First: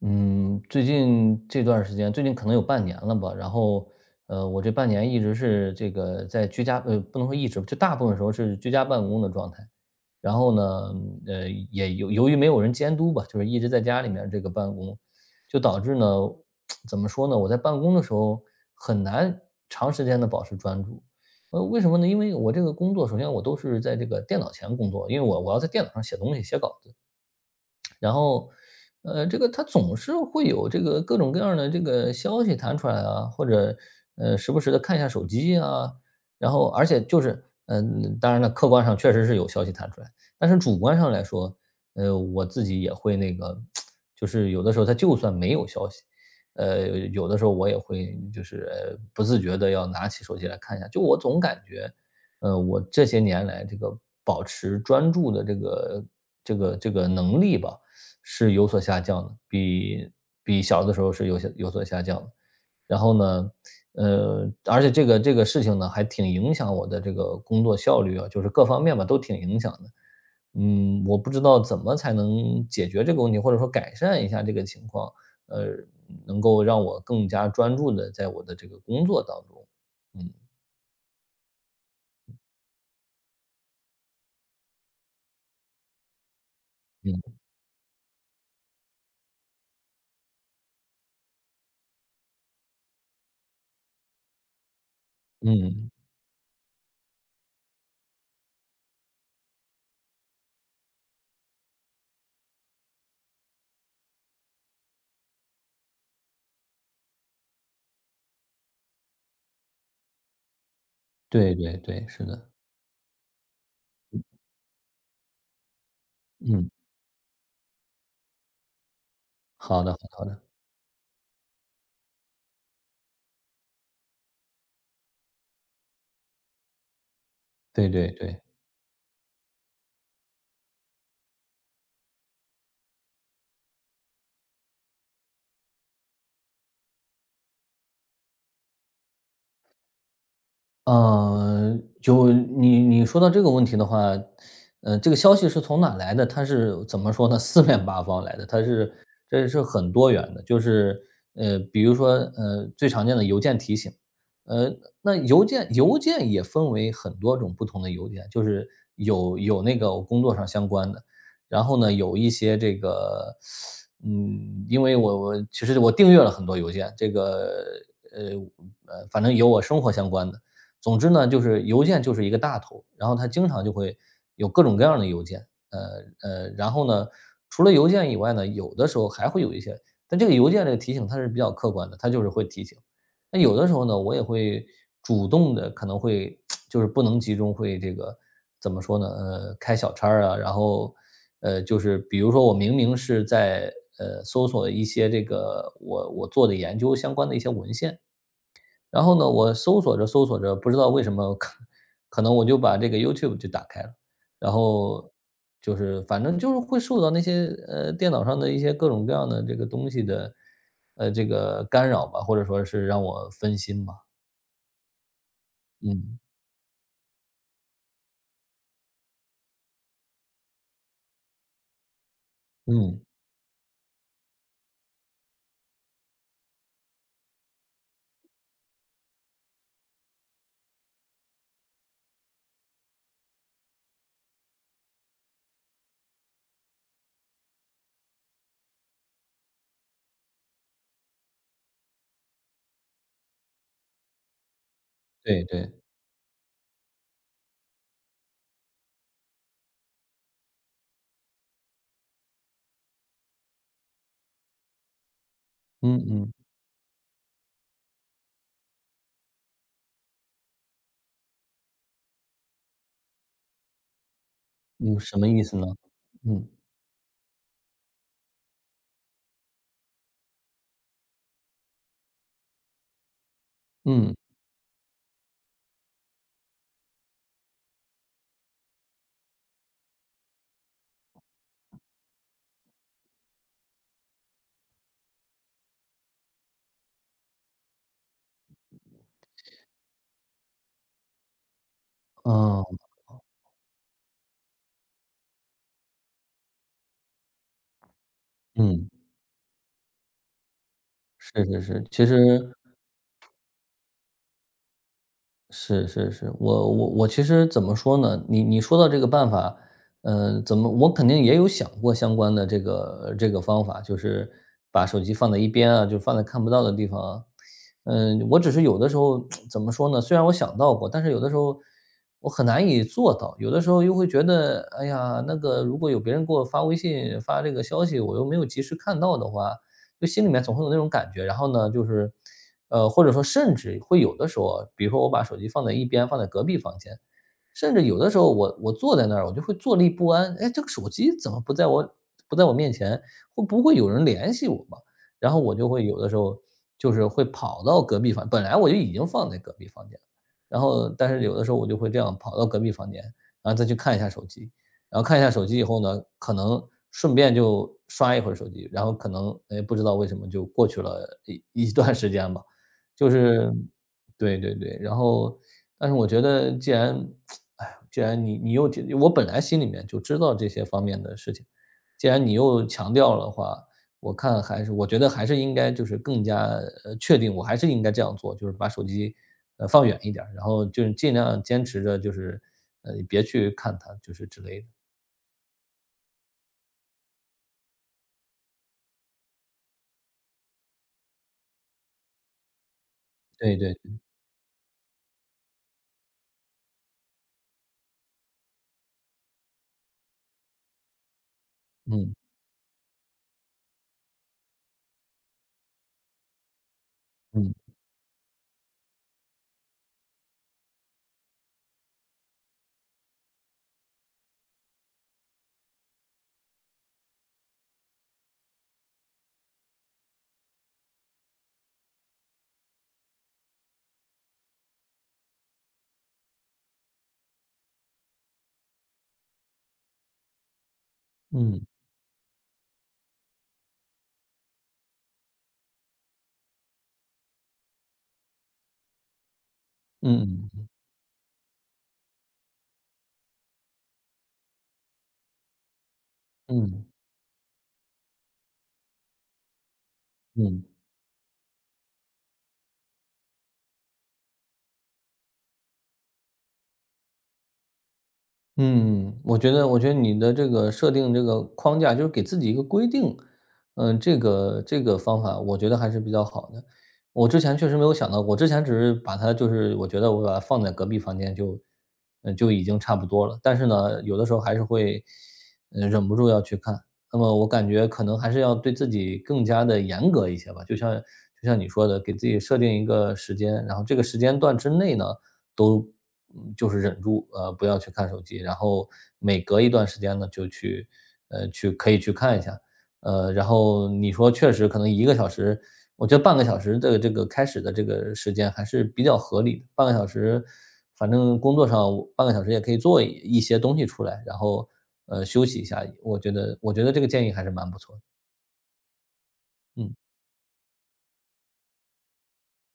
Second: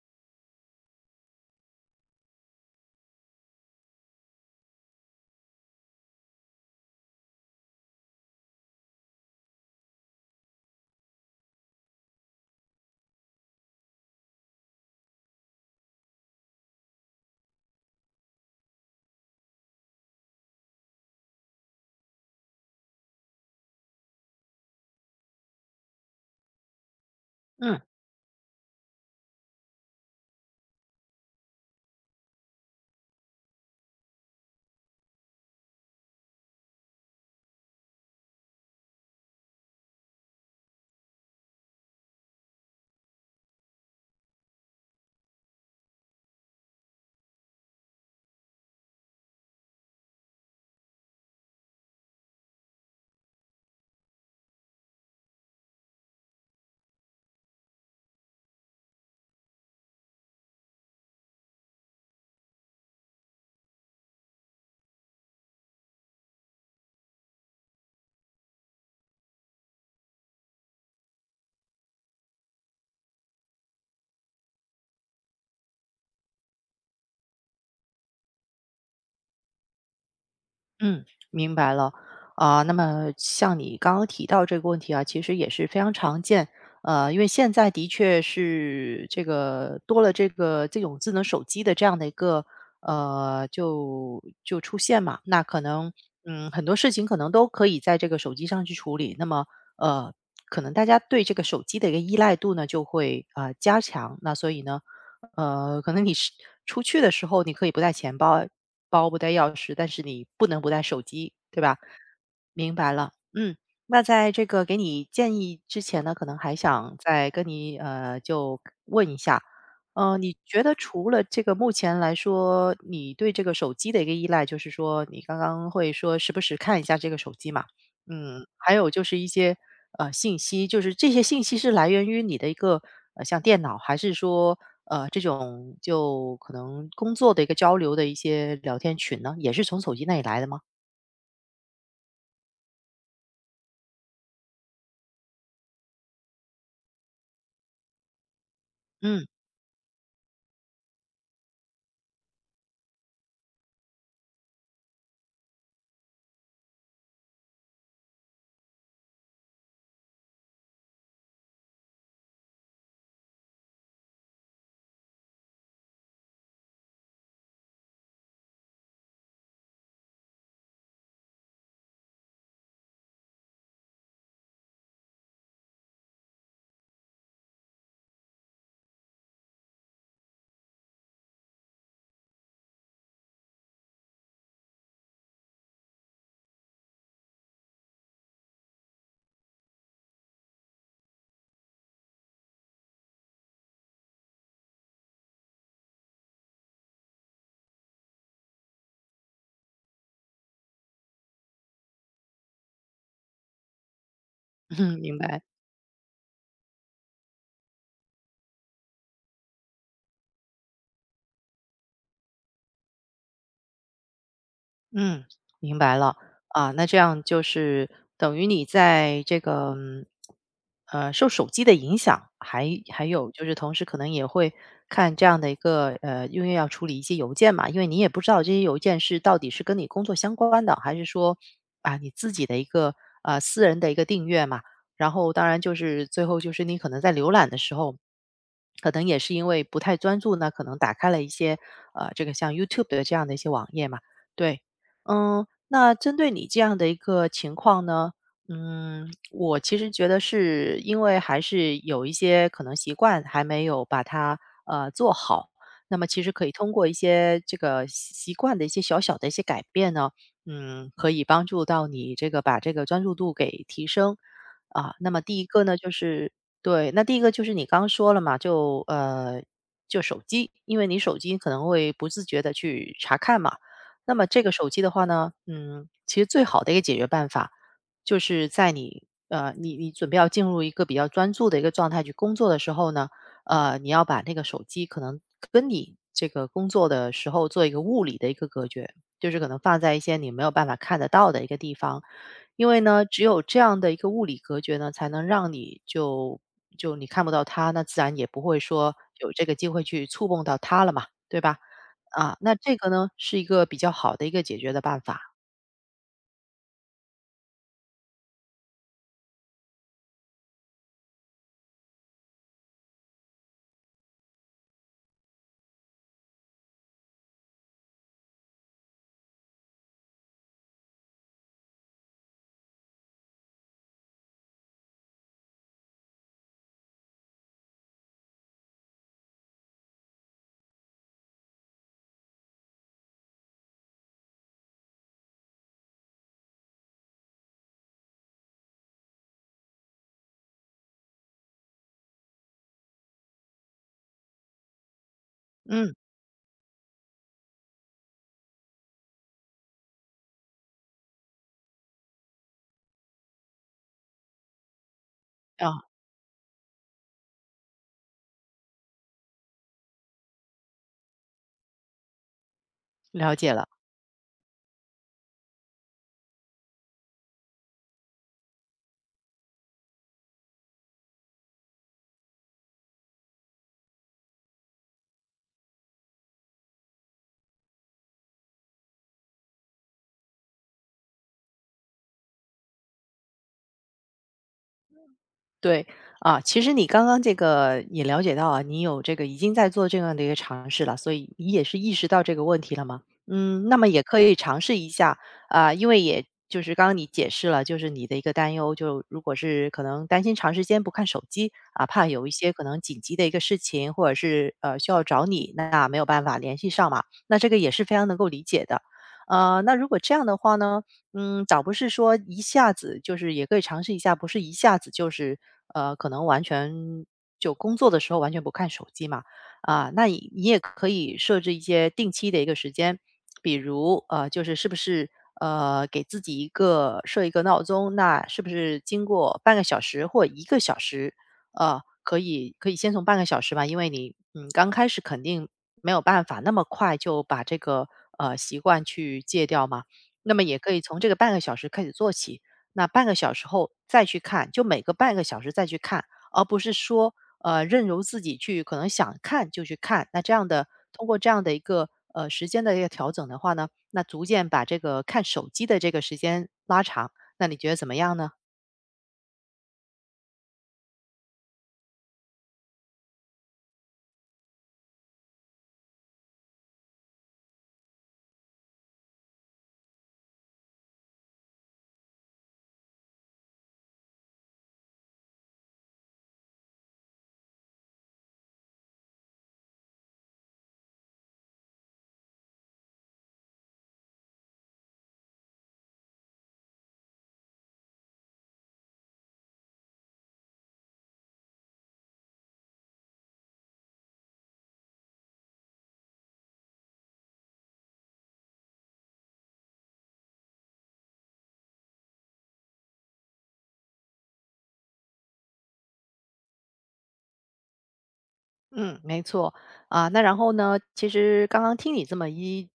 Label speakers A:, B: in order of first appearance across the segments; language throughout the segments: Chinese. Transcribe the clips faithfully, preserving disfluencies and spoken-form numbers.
A: 嗯，最近这段时间，最近可能有半年了吧。然后，呃，我这半年一直是这个在居家，呃，不能说一直，就大部分时候是居家办公的状态。然后呢，呃，也由由于没有人监督吧，就是一直在家里面这个办公，就导致呢，怎么说呢？我在办公的时候很难长时间的保持专注。呃，为什么呢？因为我这个工作，首先我都是在这个电脑前工作，因为我我要在电脑上写东西、写稿子。
B: 嗯
A: 然后，呃，这个他总是会有这个各种各样的这个消息弹出来啊，或者，呃，时不时的看一下手机啊。然后而且就是嗯，当然了，客观上确实是有消息弹出来，但是主观上来说，呃，我自己也会那个 就是有的时候他就算没有消息，呃，有的时候我也会就是，呃，不自觉的要拿起手机来看一下。就我总感觉，呃，我这些年来这个保持专注的这个这个这个能力吧，是有所下降的，比比小的时候是有些有所下降的。然后呢，呃，而且这个这个事情呢，还挺影响我的这个工作效率啊，就是各方面吧，都挺影响的。嗯，我不知道怎么才能解决这个问题，或者说改善一下这个情况，呃，能够让我更加专注的在我的这个工作当中。嗯，
B: 嗯，明白了。啊、那么像你刚刚提到这个问题啊，其实也是非常常见。呃，
A: 嗯，
B: 因为现在的确是这个多了这个这种智能手机的这样的一个呃，就就出现嘛，那可
A: 嗯，
B: 能嗯很多事情可能都可以在这个手机上去处理。那么呃，可能大家对这个手机的一个依赖度呢就会啊呃加强。那所以呢，呃，可能你是出去的时候你可以不带钱包，包不带钥匙，但是你不能不带手机，
A: 对
B: 对
A: 对
B: 吧？
A: 对，是的，
B: 明白了，嗯，那在这个给你建议之前呢，可能还
A: 嗯，
B: 想再跟你呃，就问一下，
A: 好的好的
B: 呃，
A: 好
B: 你
A: 的，
B: 觉得除了这个目前来说，你对这个手机的一个依赖，就是说你刚刚会说时不时看一下这个手机嘛？
A: 对对对。
B: 嗯，还有就是一些呃信息，就是这些信息是来源于你的一个呃像电脑，还是说呃这种就可能工作的一个交流的一些聊天群呢？也是从手机那里来的吗？
A: 呃，就你你说到这个问题的话，呃，这个消息是从哪来的？它是怎么说呢？四面八方来的，它是
B: 嗯，
A: 这是很多元的。就是呃，比如说呃，最常见的邮件提醒，呃，那邮件邮件也分为很多种不同的邮件，就是有有那个我工作上相关的，然后呢，有一些这个，嗯，因为我我其实我订阅了很多邮件，这个呃呃，反正有我生活相关的。总之呢，就是邮件就是一个大头，然后它经常就会有各种各样的邮件，呃呃，然后呢，除了邮件以外呢，有的时候还会有一些，但这个邮件这个提醒它是比较客观的，它就是会提醒。那有的时候呢，我也会主动的，可能会就是不能集中，会这个怎么说呢？呃，开小差啊，然后呃，就是比如说我明明是在呃搜索一些这个我我做的研究相关的一些文献，然后呢，我搜索着搜索着，不知道为什么，可可能我就把这个 YouTube 就打开了，然
B: 嗯
A: 后
B: 明白。
A: 就是反正就是会受到那些呃电脑上的一些各种各样的这个东西的呃这个干扰吧，或者说是让我分心吧。
B: 嗯，明白了。
A: 嗯
B: 啊，那这样就是等于你在这个，嗯呃，受手机的影响，还
A: 嗯，
B: 还有就是同时可能也会看这样的一个，呃，因为要处理一些邮件嘛，因为你也不知道这些邮件是到底是跟你工作相关的，还是说啊你自己的一个呃私人的一个订阅嘛。然后当然就是最后就是你可能在浏览的时候，可能也是因为不太专注呢，可能打开了一些呃这个像 YouTube 的这样的一些网页嘛，对。
A: 对
B: 嗯，
A: 对，
B: 那针对你这样的一个情况呢，嗯，我其实觉得是因为还是有一些可能习惯还没有把它呃做好，那
A: 嗯
B: 么其实
A: 嗯
B: 可以通过一些这个习习惯的一些小小的一些改变呢，嗯，可以帮助到你这个把这个专注度给提升啊。
A: 嗯，
B: 那
A: 什
B: 么
A: 么
B: 第
A: 意
B: 一
A: 思
B: 个
A: 呢？
B: 呢，就是
A: 嗯
B: 对，那第一个就是你刚刚说了嘛，就呃就手机，因为你手机可能会不自觉的去查看嘛。那
A: 嗯，
B: 么这个手机的话呢，嗯，其实最好的一个解决办法，就是在你呃你你准备要进入一个比较专注的一个状态去工作的时候呢，呃，你要把那个手机可能跟你这个工作的时候做一个物理的一个隔绝，就是可能放在一些你没有办法看得到的一个地方，
A: 哦，
B: 因为
A: 啊
B: 呢，只有这样的一个物理隔绝呢，才能让你就就你看不到它，那自然也不会
A: 嗯，
B: 说有这个机会去触碰到它了嘛，对
A: 是
B: 吧？
A: 是是，其
B: 啊，
A: 实
B: 那这个呢，是一个比较好的一个解决的办法。
A: 是是是，我我我其实怎么说呢？你你说到这个办法，呃，怎么我肯定也有想过相关的这个这个方法，就是把手机放在一边啊，就放在看不到的地方啊。嗯，我只是有的时候 怎么说呢？虽然我想到过，但是有的时候我很难以做到，有的时候又会觉得，哎呀，那个如果有别人给我发微信发这个消息，我又没有及时看到的话，就心里面总会有那种感觉。然后呢，就是呃，或者说甚至会有的时候，比如说我把手机放在一边，放在隔壁房间，甚至有的时候我我坐在那儿，我就会坐立不安。哎，这个手机怎么不在我不在我面前？会不会有人联系我嘛？然后我就会
B: 嗯，
A: 有的时候就是会跑到隔壁房，本来我就已经放在隔壁房间了，然后但是有的时候我就会这样跑到隔壁房间，然后再去看一下手机，然后看一下手机以后
B: 啊，
A: 呢，可能顺便就刷一会儿手机，然后可能哎不知道为什么就过去了一一段时间吧，就
B: 了解
A: 是
B: 了。
A: 对对对，然后但是我觉得既然，哎，既然你你又我本来心里面就知道这些方面的事情，既然你又强调了的话，我看还是我觉得还是应该就是更加呃确定，我还是应该这样做，就是把手机呃放远一点儿然后就是尽量坚持着就是呃别去看它，就是之类的。
B: 对，啊，其实你刚刚这个也了解到啊，你有这个已经在做这样的一个尝试了，所以你也是意识到这个问题了吗？
A: 对
B: 嗯，
A: 对，
B: 那么也可以尝试一下啊，因为也就是刚刚你解释了，就是你的一个担忧，就如果是可能担心长时间不看手机啊，怕
A: 嗯，
B: 有一些可能紧急的一个事情，或者是呃需要找你，那没有办法联系上嘛，那这
A: 嗯，
B: 个也是非常能够理解的。呃，那如果这样的话呢？嗯，倒不是说一下子就是也可以尝试一下，不是一下子就是呃，可能完全就工作的时候完全不看手机嘛，啊，那你你也可以设置一些定期的一个时间，比如呃，就是是不是呃给自己一个设一个闹钟，那是不是经过半个小时或一个小时，
A: 嗯，
B: 呃，可以可以先从半个小时吧，因为你嗯刚开始肯定没有办法那么快就把这个呃习惯去戒掉嘛。那么
A: 嗯，
B: 也
A: 嗯，
B: 可以从这个半个小时开始做起，那半个小时后再去看，就每个半个小时再去看，而不是
A: 嗯
B: 说呃任由自己去可能想看就去看。那这样
A: 嗯。
B: 的通过这样的一个呃时间的一个调整的话呢，那逐渐把这个看手机的这个时间拉长。那你觉得怎么样呢？
A: 嗯，我觉得我觉得你的这个设定这个框架，就是给自己一个规定，嗯，这个这个方法我觉得还是比较好的。我之前确实没有想到过，我之前只是把它就是我觉得我把它放在隔壁房间就，嗯，就已经差不多了。但是呢，有的时候还是会，呃，忍不住要去看。那么我感觉可能还是要对自己更加的严格一些吧，就像就像你说的，给自己设定一个时间，然后这个时间段之内呢。都嗯就是忍住，呃，不要去看手机，然后每隔一段时间呢，就去，呃，去可以去看一下，呃，然后你说确实可能一个小时，我觉得半个小时的这个开始的这个时间还是比较合理的，半个小时，反正工作上半个小时也可以做一一些东西出来，然后，呃，休息一下，我觉得我觉得这个建议还是蛮不错的，
B: 嗯，没错。
A: 嗯。
B: 啊，那然后呢，其实刚刚听你这么一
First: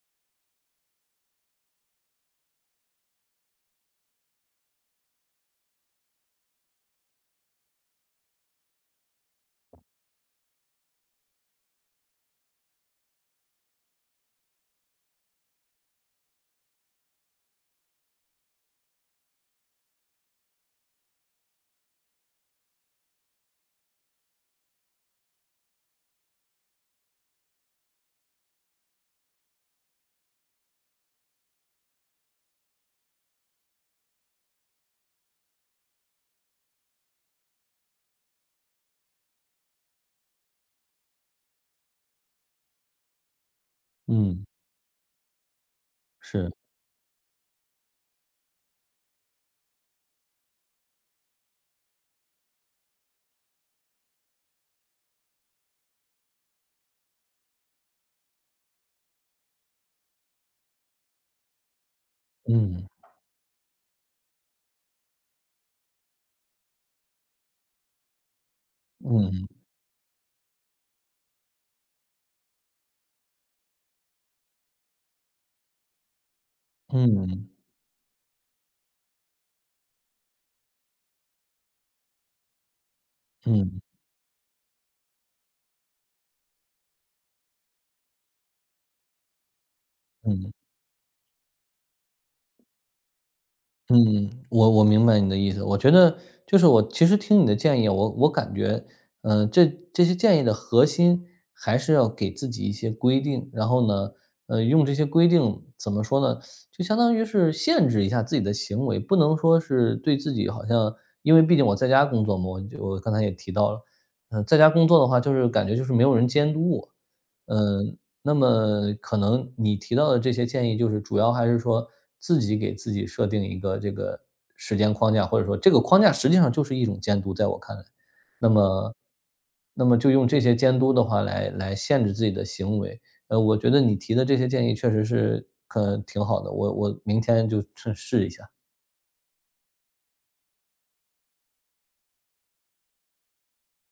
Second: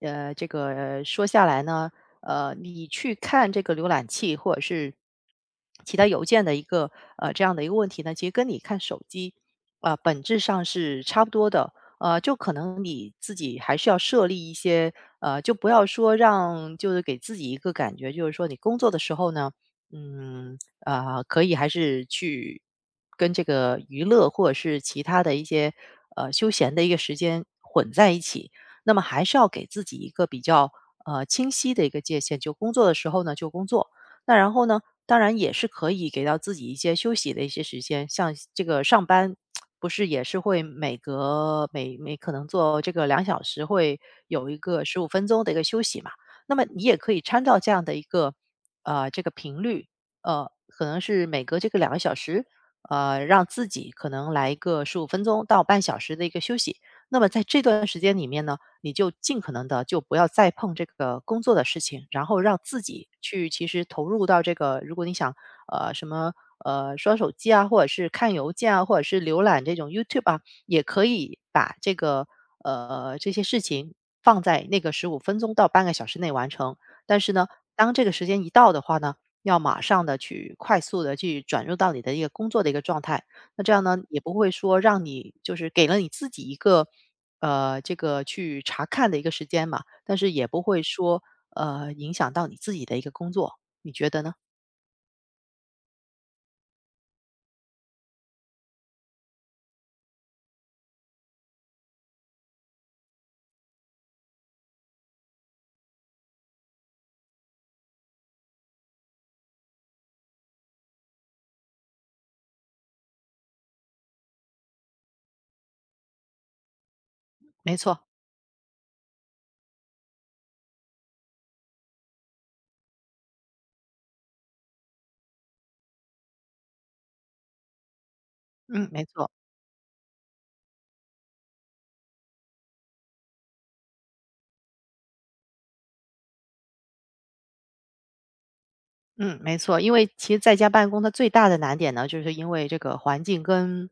B: 呃，这个说下来呢，呃，你去看这个浏览器或者是其他邮件的一个，呃，这样的一个问题呢，其实跟你看手机，啊，本质上是差不多的。呃，就可能你自己还是要设立一些，呃，就不要说让就是给自己一个感觉，就是说你工作的时候呢，嗯，啊，可以还是去跟这个娱乐或者是其他的一些呃休闲的一个时间混在一起。那么还是要给自己一个比较呃清晰的一个界限，就工作的时候呢就工作，那然后呢，当然也是可以给到自己一些休息的一些时间，像这个上班。不是也是会每隔每每可能做这个两小时会
A: 嗯，
B: 有一个十五分钟的一个休息嘛？
A: 是，
B: 那么你也可以参照这样的一个呃这个频率，呃，可能是每隔这个两个小时，呃，让自己可能来一个十五分钟到半小时的一个休息。那么在这段时间里面呢，你就尽可能的就不要再碰这个工作的事情，然后让自
A: 嗯，
B: 己去其实投入到这个，如果你想呃什么呃刷手机啊，或者是看邮件啊，或者是浏
A: 嗯，
B: 览这种 YouTube 啊，也可以把这个呃，这些事情放在那个十五分钟到半个小时内完成。但是呢，
A: 嗯，
B: 当这个时间一到的话呢，要马上的去快速的去转入到你的一个工作的一个状态。那这
A: 嗯，
B: 样呢，也不会说让你就是给了你自己一个，呃，这个去查看的一个时间嘛，但是也
A: 嗯。
B: 不会说，呃，影响到你自己的一个工作，你觉得
A: 嗯，
B: 呢？
A: 我我明白你的意思。我觉得就是我其实听你的建议，我我感觉，嗯，这这些建议的核心还是要给自己一些规定，然后呢，呃，用这些规定怎么说呢？就相当于是限制一下自己的行为，不能说是对自己好像，因为毕竟我在家工作嘛，我就我刚才也提到了，嗯、在家工作的话，就是感觉就是没有人监督我，
B: 没
A: 嗯，
B: 错，
A: 那么可能你提到的这些建议，就是主要还是说自己给自己设定一个这个时间框架，或者说这个框架实际上就是一种监督，在我看来，那
B: 嗯，
A: 么，
B: 没错。
A: 那么就用这些监督的话来来限制自己的行为。呃，我觉得你提的这些建议确实是可挺好的，我我明天就试试一下。
B: 嗯，没错，因为其实在家办公它最大的难点呢，就是因为这个环境跟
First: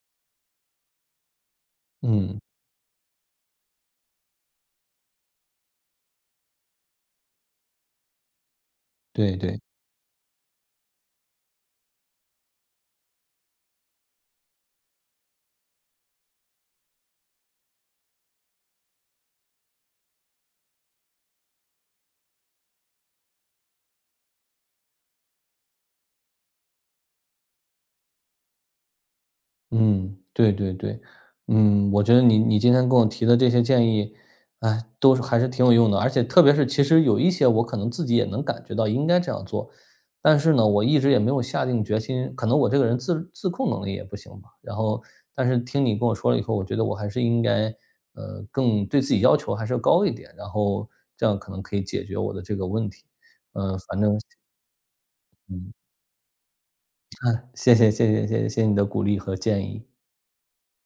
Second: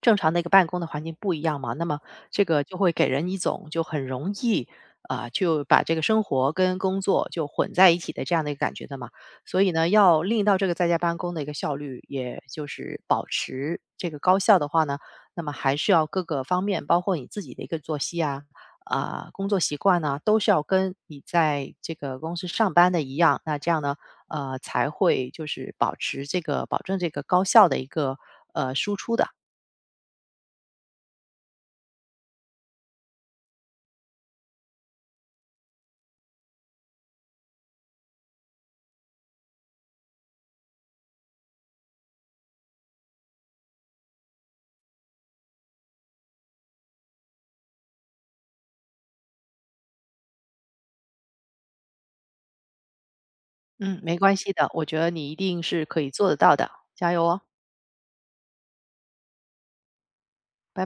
B: 正常的一个办公的环境不一样嘛，那么
A: 嗯，
B: 这个就会给人一种就很容易啊、就把这个生活跟工作就混在一起的这样的一个感觉的嘛。
A: 对对。
B: 所以呢，要令到这个在家办公的一个效率，也就是保持这个高效的话呢，那么还是要各个方面，包括你自己的一个作息啊、啊、工作习惯呢、都是要跟你在这个公司上班的一样。那这样呢，呃，才会就是保持这个保证这个高效的一个呃输出的。
A: 嗯，对对对，嗯，我觉得你你今天跟我提的这些建议，哎，都是还是挺有用的，而且特别是其实有一些我可能自己也能感觉到应该这样做，但是呢，我一直也没有下定决心，可能我这个人自自控能力也不行吧。然后，但是听你跟我说了以后，我觉得我还是应该，呃，更对自己要求还是要高一点，然后这样可能可以解决我的这个问题。呃，
B: 嗯，
A: 反
B: 没
A: 正，
B: 关系的，我觉得你一定
A: 嗯，
B: 是可以做得到的，加油哦，
A: 谢谢谢谢谢谢谢谢你的鼓励和建议。
B: 拜。